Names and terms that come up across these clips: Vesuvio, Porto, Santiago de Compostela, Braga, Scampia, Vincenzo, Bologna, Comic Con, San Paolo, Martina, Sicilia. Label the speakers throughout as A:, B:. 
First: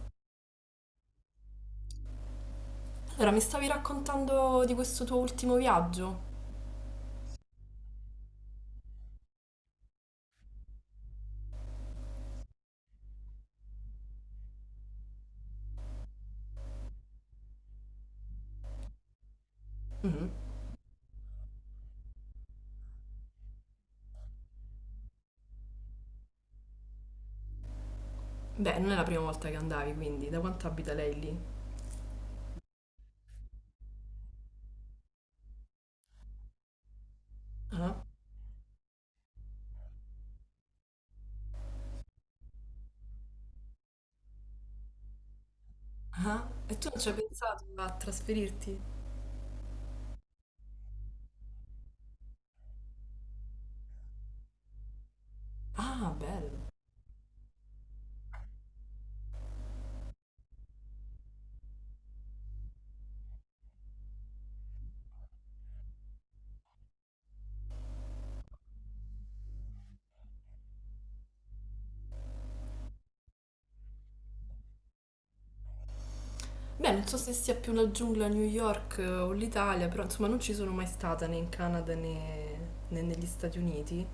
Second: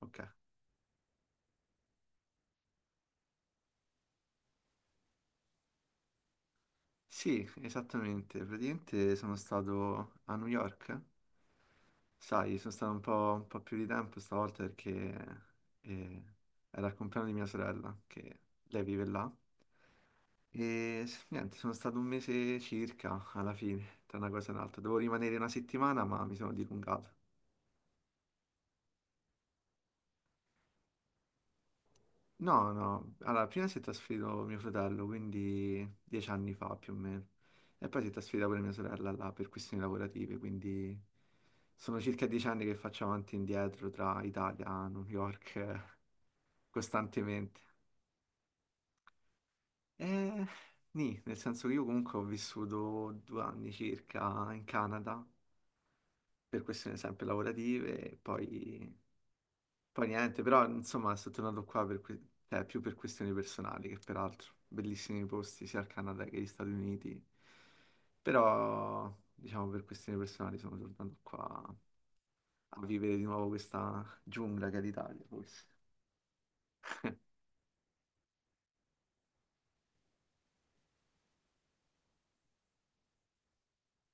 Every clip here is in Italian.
A: Ok.
B: Allora, mi stavi raccontando di questo tuo ultimo viaggio?
A: Sì, esattamente. Praticamente sono stato a New York. Sai, sono stato un po' più di tempo stavolta perché eh, era il compleanno di mia sorella, che lei vive là.
B: Mhm.
A: E niente, sono stato un mese circa alla fine, tra una cosa e un'altra. Dovevo rimanere una settimana, ma mi sono dilungato.
B: Beh, non è la prima volta che andavi, quindi da quanto abita lei lì?
A: No, no, alla prima si è trasferito mio fratello, quindi 10 anni fa più o meno, e poi
B: Ah,
A: si è trasferita pure mia sorella là per questioni lavorative, quindi sono circa 10 anni che faccio avanti e indietro tra Italia, New York,
B: ah, e tu non ci hai
A: costantemente.
B: pensato a trasferirti?
A: E nì, nel senso che io comunque ho vissuto 2 anni circa in Canada,
B: Ah,
A: per
B: bello.
A: questioni sempre lavorative, e poi niente, però insomma sono tornato qua per cioè, più per questioni personali che peraltro. Bellissimi posti sia al Canada che agli Stati Uniti. Però, diciamo, per questioni personali sono tornato qua a vivere di nuovo questa giungla che è l'Italia, forse.
B: Beh, non so se sia più la giungla a New York o l'Italia, però insomma non ci sono mai stata né in Canada né, né negli Stati Uniti.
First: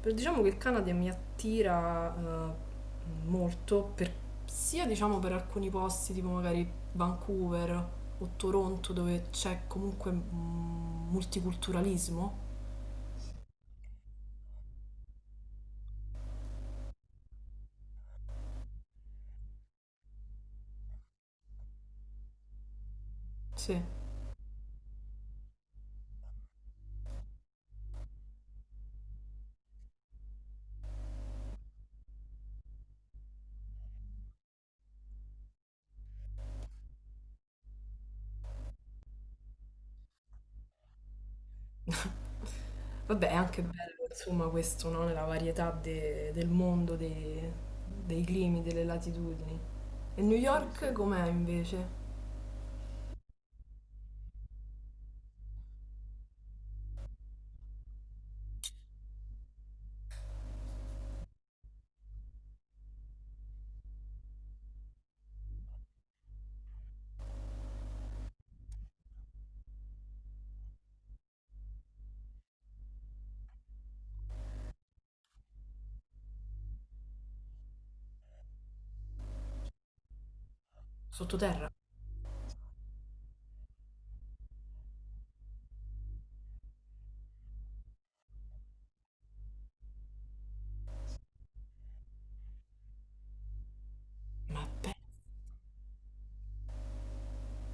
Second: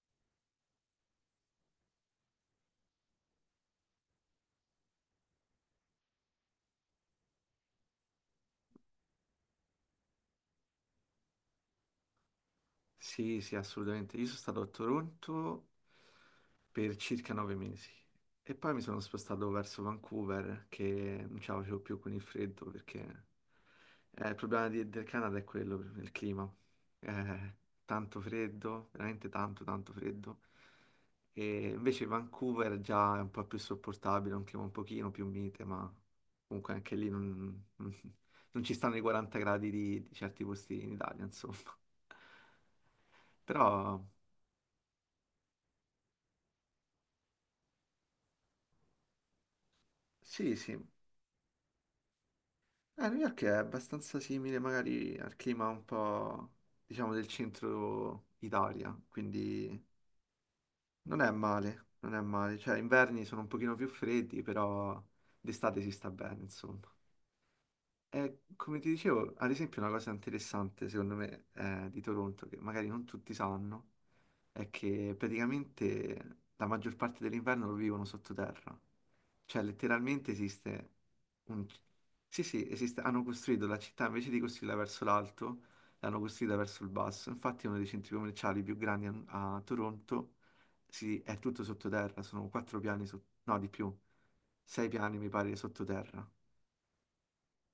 B: Però diciamo che il Canada mi attira eh, molto, sia diciamo per alcuni posti tipo magari Vancouver o Toronto dove c'è comunque multiculturalismo.
A: Sì, sì, assolutamente. Io sono stato a Toronto per circa 9 mesi e poi mi sono spostato verso Vancouver che non ce la facevo più con il freddo perché
B: Sì.
A: il problema del Canada è quello, il clima. Eh, tanto freddo, veramente tanto, tanto freddo. E invece Vancouver già è un po' più sopportabile, un clima un pochino più mite, ma comunque anche lì non, non ci stanno i 40 gradi di certi posti in Italia, insomma.
B: Vabbè, è anche
A: Però
B: bello insomma questo, no? La varietà del mondo, dei dei climi, delle latitudini. E New, sì,
A: Sì, sì.
B: York sì. Com'è invece?
A: New York è abbastanza simile magari al clima un po', diciamo, del centro Italia, quindi non è male, non è male. Cioè, inverni sono un pochino più freddi, però d'estate si sta bene, insomma. E come ti dicevo, ad esempio, una cosa interessante, secondo me, di Toronto, che magari non tutti sanno, è che praticamente la maggior parte dell'inverno lo vivono sottoterra. Cioè, letteralmente esiste un...
B: Sottoterra?
A: Sì, sì, esiste, hanno costruito la città invece di costruirla verso l'alto, l'hanno costruita verso il basso. Infatti, uno dei centri commerciali più grandi a Toronto è tutto sottoterra, sono 4 piani, no, di più,
B: Ma
A: sei
B: beh,
A: piani mi pare sottoterra.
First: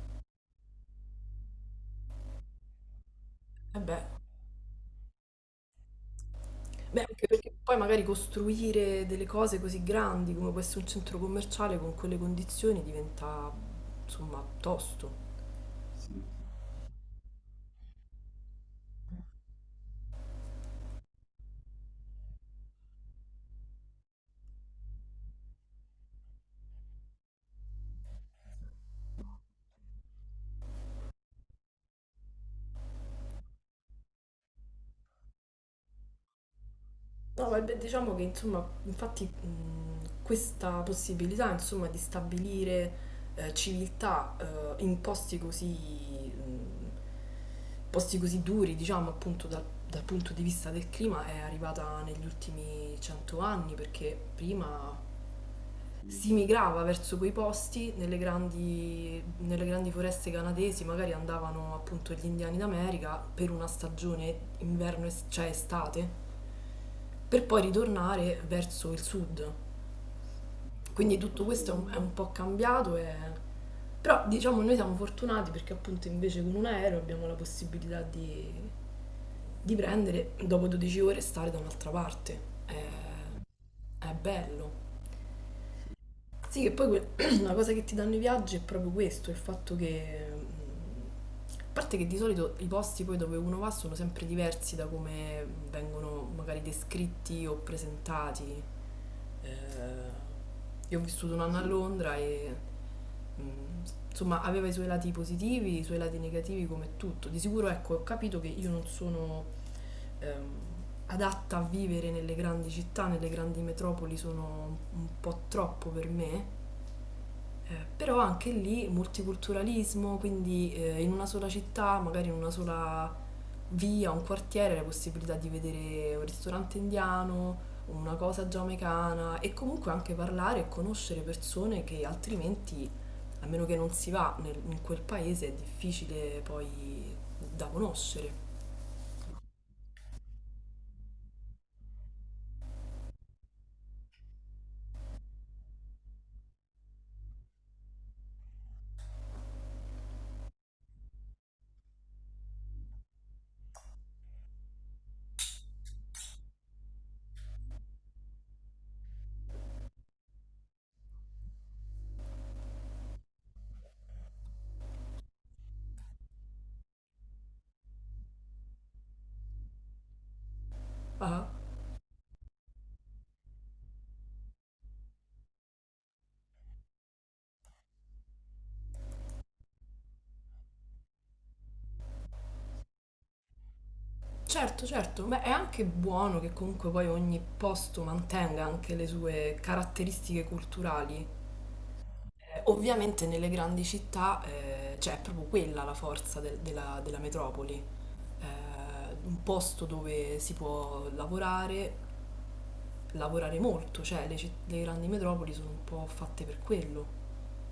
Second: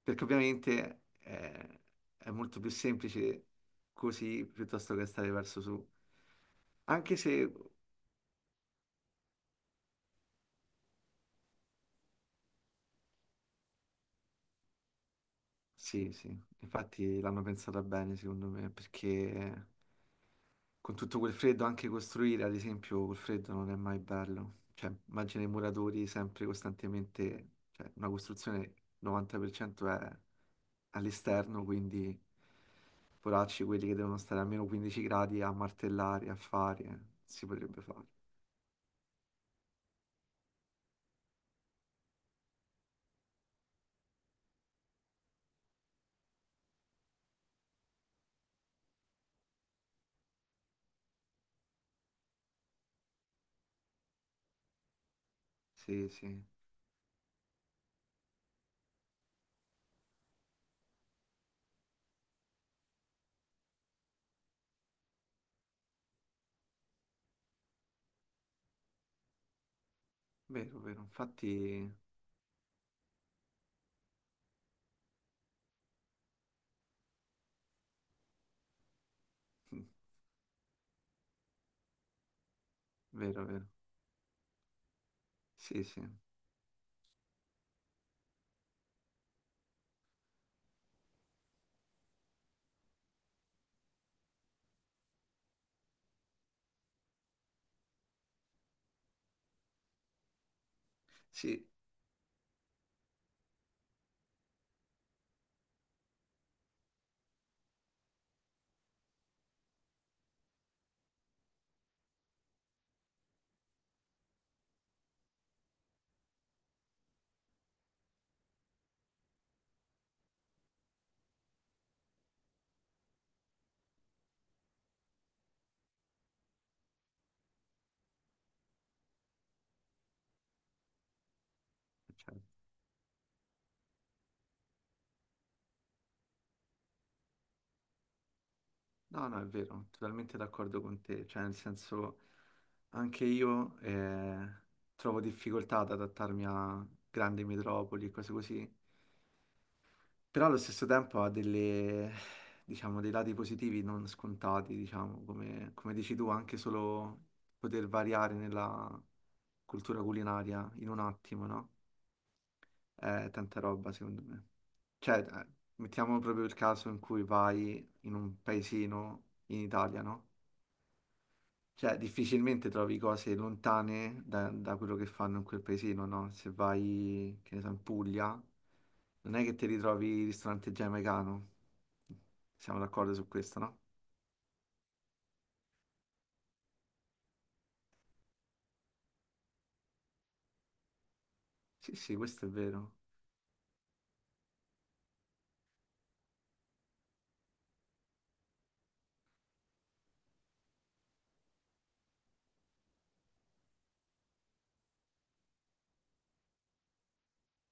A: Perché ovviamente è molto più semplice
B: eh beh,
A: così piuttosto che stare verso su.
B: beh,
A: Anche
B: anche
A: se
B: perché poi magari costruire delle cose così grandi come può essere un centro commerciale con quelle condizioni diventa, insomma, tosto.
A: Sì, sì, infatti l'hanno pensata bene secondo me, perché con tutto quel freddo anche costruire, ad esempio, col freddo non è mai bello. Cioè, immagina i muratori sempre costantemente, cioè una costruzione 90% è all'esterno, quindi poracci quelli che devono stare a meno 15 gradi a martellare, a fare, si
B: No, ma beh,
A: potrebbe fare.
B: diciamo che, insomma, infatti questa possibilità, insomma, di stabilire civiltà in mh, posti così duri, diciamo, appunto dal punto di vista del clima, è arrivata negli ultimi 100 anni, perché prima
A: Sì,
B: si
A: sì,
B: migrava verso quei posti, nelle grandi foreste canadesi magari andavano appunto gli indiani d'America per una stagione inverno, cioè estate, per poi ritornare verso il sud.
A: vero, vero,
B: Quindi tutto questo è
A: infatti,
B: un, è un po' cambiato, e però diciamo noi siamo fortunati perché appunto invece con un aereo abbiamo la possibilità di prendere, dopo 12 ore, stare da un'altra parte. È,
A: vero, vero,
B: è bello.
A: sì, sì,
B: Sì, che poi la cosa che ti danno i viaggi è proprio questo, il fatto che. A parte che di solito i posti poi dove uno va sono sempre diversi da come vengono magari descritti o presentati. Eh, io ho vissuto un anno a
A: sì,
B: Londra e mm, insomma aveva i suoi lati positivi, i suoi lati negativi come tutto. Di sicuro ecco, ho capito che io non sono ehm, adatta a vivere nelle grandi città, nelle grandi metropoli sono un po' troppo per me però anche lì multiculturalismo, quindi in una sola città, magari in una sola via, un quartiere, la possibilità di vedere un ristorante indiano, una cosa giamaicana e comunque anche parlare e conoscere persone che
A: certo.
B: altrimenti, a meno che non si va in quel paese, è difficile poi da conoscere.
A: No, no, è vero, totalmente d'accordo con te, cioè nel senso anche io trovo difficoltà ad adattarmi a grandi metropoli e cose così, però allo stesso tempo ha delle, diciamo, dei lati positivi non scontati, diciamo, come, dici tu, anche solo poter variare nella cultura culinaria in un attimo, no? È tanta roba secondo me. Cioè, mettiamo proprio il caso in cui vai in un paesino in Italia, no?
B: Ah,
A: Cioè, difficilmente trovi cose lontane da quello che fanno in quel paesino, no? Se vai, che ne so, in Puglia, non è che ti ritrovi il ristorante giamaicano. Siamo d'accordo su questo, no?
B: certo, certo, ma è anche buono che comunque poi ogni posto mantenga anche le sue caratteristiche culturali.
A: Sì, sì, questo è vero.
B: Ovviamente nelle grandi città cioè, è proprio quella la forza della metropoli. Un posto dove si può lavorare, lavorare molto, cioè le, le grandi metropoli sono un po' fatte per quello,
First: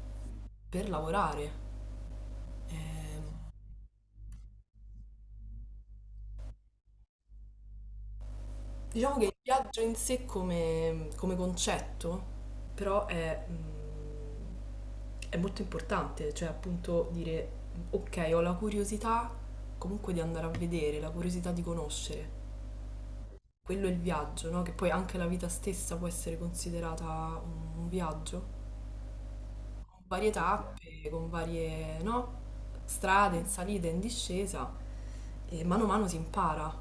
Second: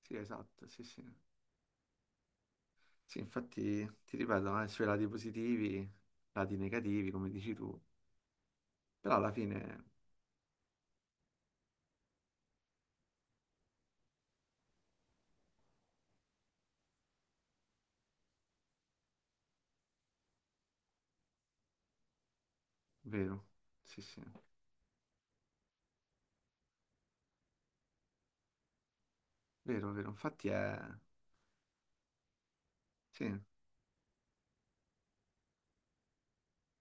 A: Sì, esatto, sì,
B: per
A: sì.
B: lavorare.
A: Sì,
B: Ehm,
A: infatti, ti ripeto, ha i suoi lati positivi, lati negativi, come dici tu. Però
B: diciamo che
A: alla
B: il
A: fine è
B: viaggio in sé come, come concetto però è molto importante, cioè appunto dire ok ho la curiosità comunque di andare a vedere, la curiosità di conoscere.
A: vero.
B: Quello è il
A: Sì, sì.
B: viaggio, no? Che poi anche la vita stessa può essere considerata un viaggio,
A: Vero,
B: con
A: vero.
B: varie
A: Infatti
B: tappe,
A: è.
B: con varie, no? Strade,
A: Sì.
B: in salita, in discesa, e mano a mano si impara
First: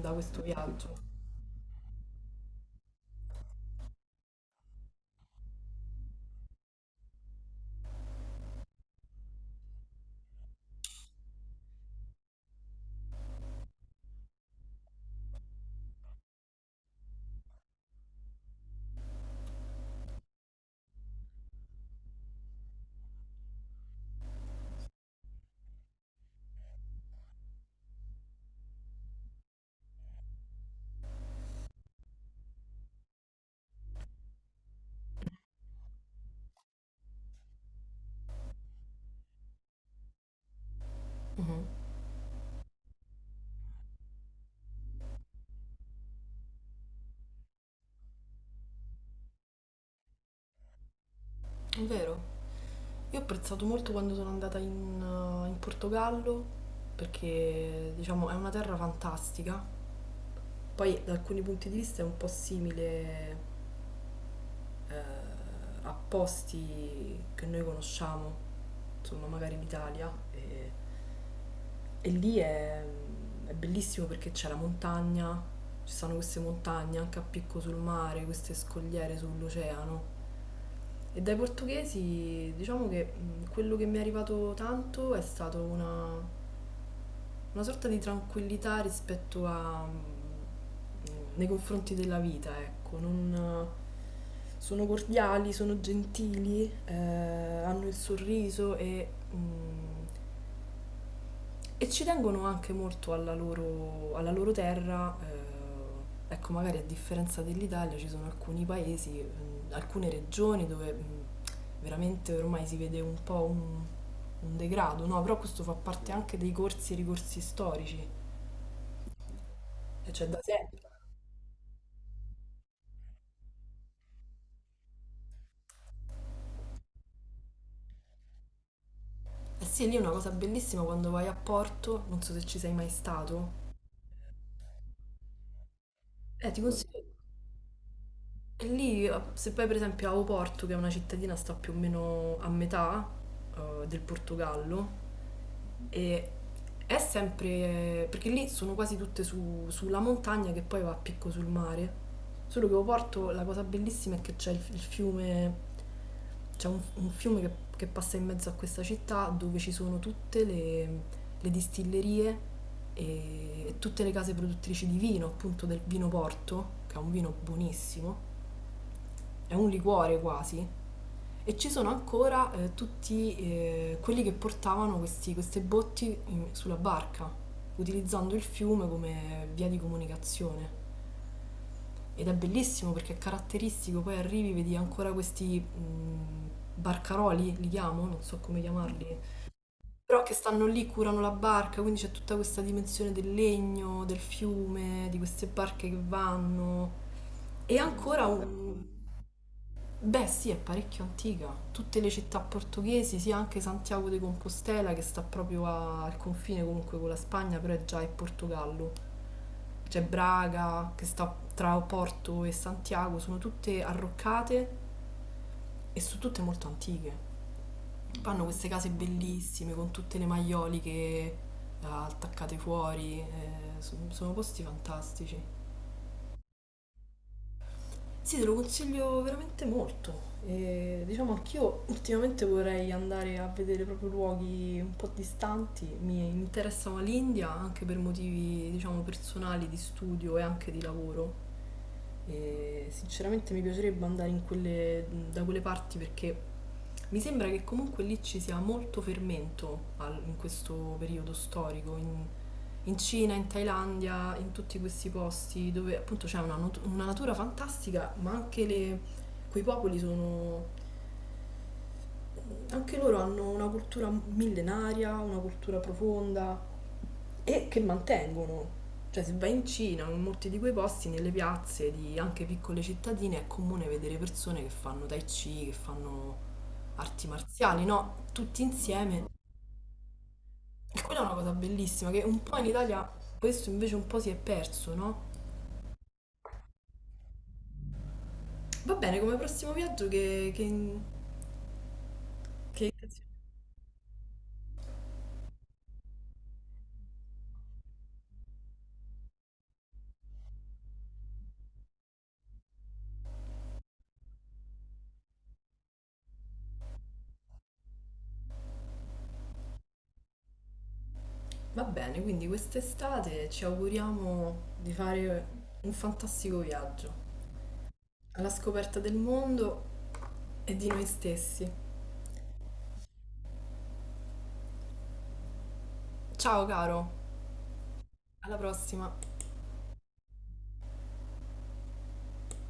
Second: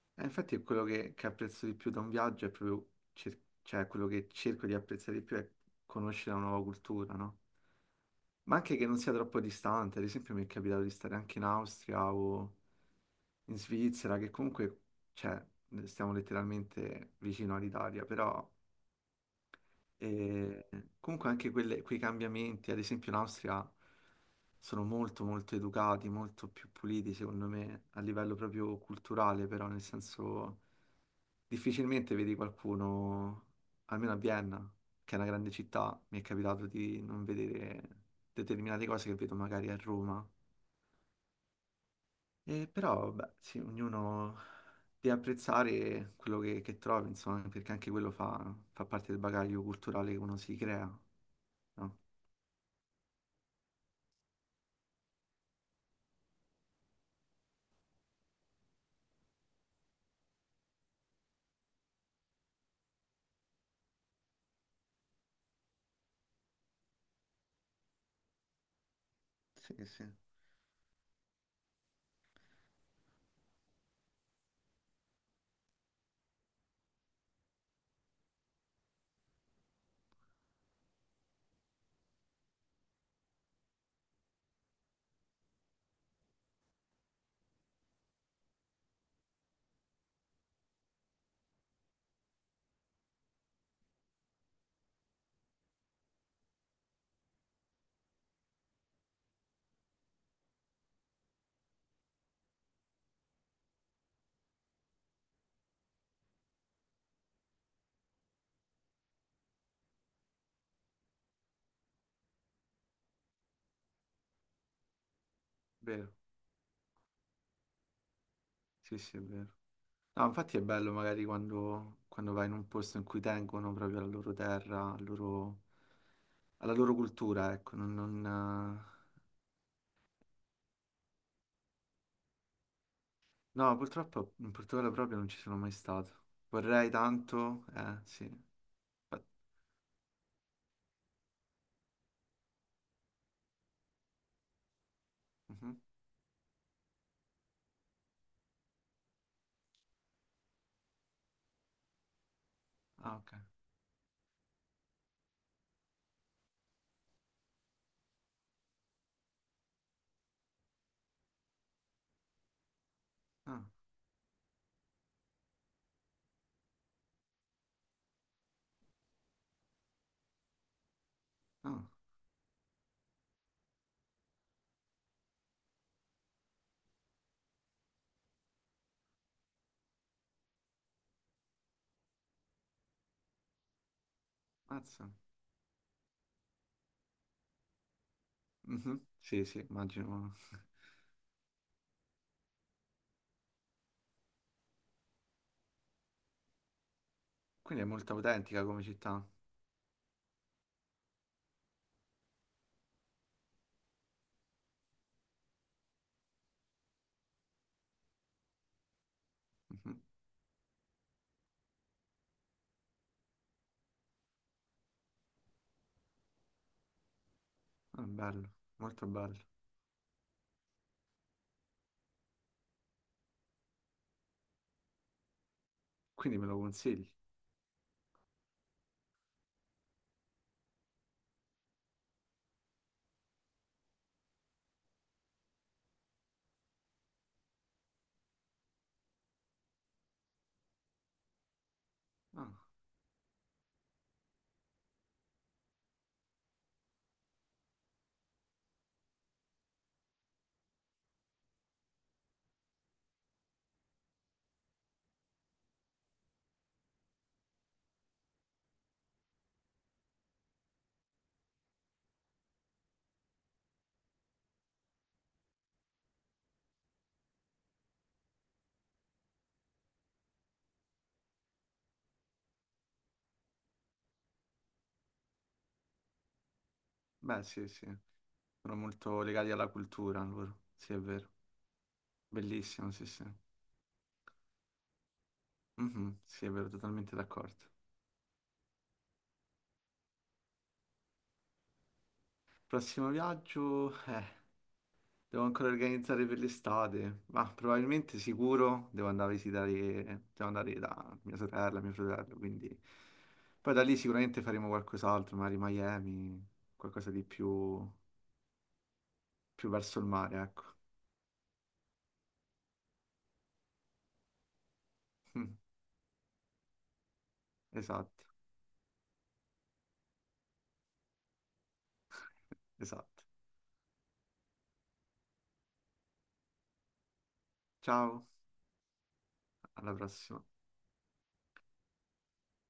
B: da
A: Eh,
B: questo
A: infatti è quello
B: viaggio.
A: che apprezzo di più da un viaggio è proprio, cioè quello che cerco di apprezzare di più è conoscere una nuova cultura, no? Ma anche che non sia troppo distante, ad esempio mi è capitato di stare anche in Austria o in Svizzera, che comunque, cioè, stiamo letteralmente vicino all'Italia, però e comunque anche quei cambiamenti, ad esempio in Austria, sono molto molto educati, molto più puliti secondo me, a livello proprio culturale, però nel senso difficilmente vedi qualcuno, almeno a Vienna, che è una grande città, mi è capitato di non vedere determinate cose che vedo magari a Roma.
B: Mhm.
A: E però, beh, sì, ognuno deve apprezzare quello che trova, insomma, perché anche quello fa, fa parte del bagaglio culturale che uno si crea,
B: È
A: no?
B: vero. Io ho apprezzato molto quando sono andata in, in Portogallo, perché diciamo è una terra fantastica. Poi da alcuni punti di vista è un po' simile a posti che noi conosciamo, insomma magari in
A: Sì, sì,
B: Italia, e lì è bellissimo perché c'è la montagna, ci sono queste montagne anche a picco sul mare, queste scogliere sull'oceano. E dai portoghesi diciamo che quello che mi è arrivato tanto è stato una sorta di tranquillità rispetto a nei confronti della vita, ecco, non sono cordiali, sono gentili, hanno il sorriso mm, e ci tengono anche molto alla loro terra. Ecco, magari a differenza dell'Italia ci sono alcuni paesi, alcune regioni dove veramente ormai si vede un po' un degrado, no? Però questo fa
A: vero,
B: parte anche dei corsi e ricorsi storici.
A: sì, sì, è vero.
B: E
A: No,
B: c'è da
A: infatti è
B: sempre.
A: bello magari quando vai in un posto in cui tengono proprio alla loro terra, alla loro cultura, ecco. Non, eh.
B: Eh sì, lì è una cosa bellissima quando vai a Porto, non so se ci sei mai stato.
A: No, purtroppo in Portogallo proprio non ci sono mai stato.
B: Ti
A: Vorrei
B: consiglio.
A: tanto, sì.
B: E lì,
A: Fa-
B: se vai per esempio a Oporto, che è una cittadina sta più o meno a metà del Portogallo,
A: Mhm.
B: e è sempre, perché lì sono quasi tutte sulla montagna che poi va a picco sul mare. Solo che
A: Ah,
B: Oporto
A: ok.
B: la cosa bellissima è che c'è il fiume, c'è un fiume che passa in mezzo a questa città dove ci sono tutte le distillerie e,
A: Ah,
B: e tutte le case produttrici di vino, appunto del vino Porto, che è un vino buonissimo, è un liquore quasi, e ci
A: ah,
B: sono ancora tutti quelli che portavano queste botti sulla barca, utilizzando il fiume come via di comunicazione. Ed è bellissimo perché è caratteristico, poi arrivi, vedi
A: mazza.
B: ancora questi barcaroli, li chiamo, non so come
A: Mhm.
B: chiamarli,
A: Sì, sì,
B: però che
A: immagino.
B: stanno lì, curano la barca, quindi c'è tutta questa dimensione del legno, del fiume, di queste barche che vanno. E
A: Quindi è molto
B: ancora
A: autentica
B: un,
A: come città.
B: beh, sì, è parecchio antica. Tutte le città portoghesi, sì, anche Santiago de Compostela che sta proprio al confine comunque con la Spagna, però è già in Portogallo.
A: Mhm.
B: C'è Braga che sta tra Porto e Santiago, sono tutte arroccate e sono tutte molto antiche.
A: Ah,
B: Hanno
A: bello,
B: queste case
A: molto bello.
B: bellissime con tutte le maioliche attaccate fuori, sono posti fantastici.
A: Quindi me lo consigli?
B: Sì, te lo consiglio veramente molto. E diciamo anch'io ultimamente vorrei andare a vedere proprio luoghi un po' distanti. Mi interessava l'India anche per motivi, diciamo, personali, di studio e anche di lavoro.
A: Ah,
B: E sinceramente mi piacerebbe andare in da quelle parti perché mi sembra che comunque lì ci sia molto fermento in questo periodo storico, in, in Cina, in Thailandia, in tutti questi posti dove appunto c'è una, una natura fantastica, ma anche quei popoli sono anche loro hanno una cultura millenaria, una cultura profonda e che mantengono. Cioè, se vai in Cina, in molti di quei posti, nelle piazze di anche piccole cittadine, è comune vedere persone che fanno tai chi, che fanno arti
A: beh, sì,
B: marziali,
A: sì.
B: no? Tutti
A: Sono molto
B: insieme.
A: legati alla cultura loro, sì è
B: E quella è
A: vero,
B: una cosa bellissima che un po' in
A: bellissimo, sì
B: Italia
A: sì,
B: questo invece un po' si è perso, no?
A: Mhm, sì è vero, totalmente d'accordo.
B: Va bene, come prossimo viaggio che.
A: Prossimo viaggio, devo ancora organizzare per l'estate, ma probabilmente sicuro devo andare a visitare, devo andare da mia sorella, mio fratello, quindi poi da lì sicuramente faremo qualcos'altro, magari Miami, qualcosa di più, più verso il mare, ecco.
B: Va bene, quindi quest'estate ci auguriamo di fare
A: Mm,
B: un fantastico viaggio
A: esatto,
B: alla scoperta del mondo e di noi stessi.
A: esatto.
B: Ciao caro,
A: Ciao,
B: alla prossima!
A: alla prossima.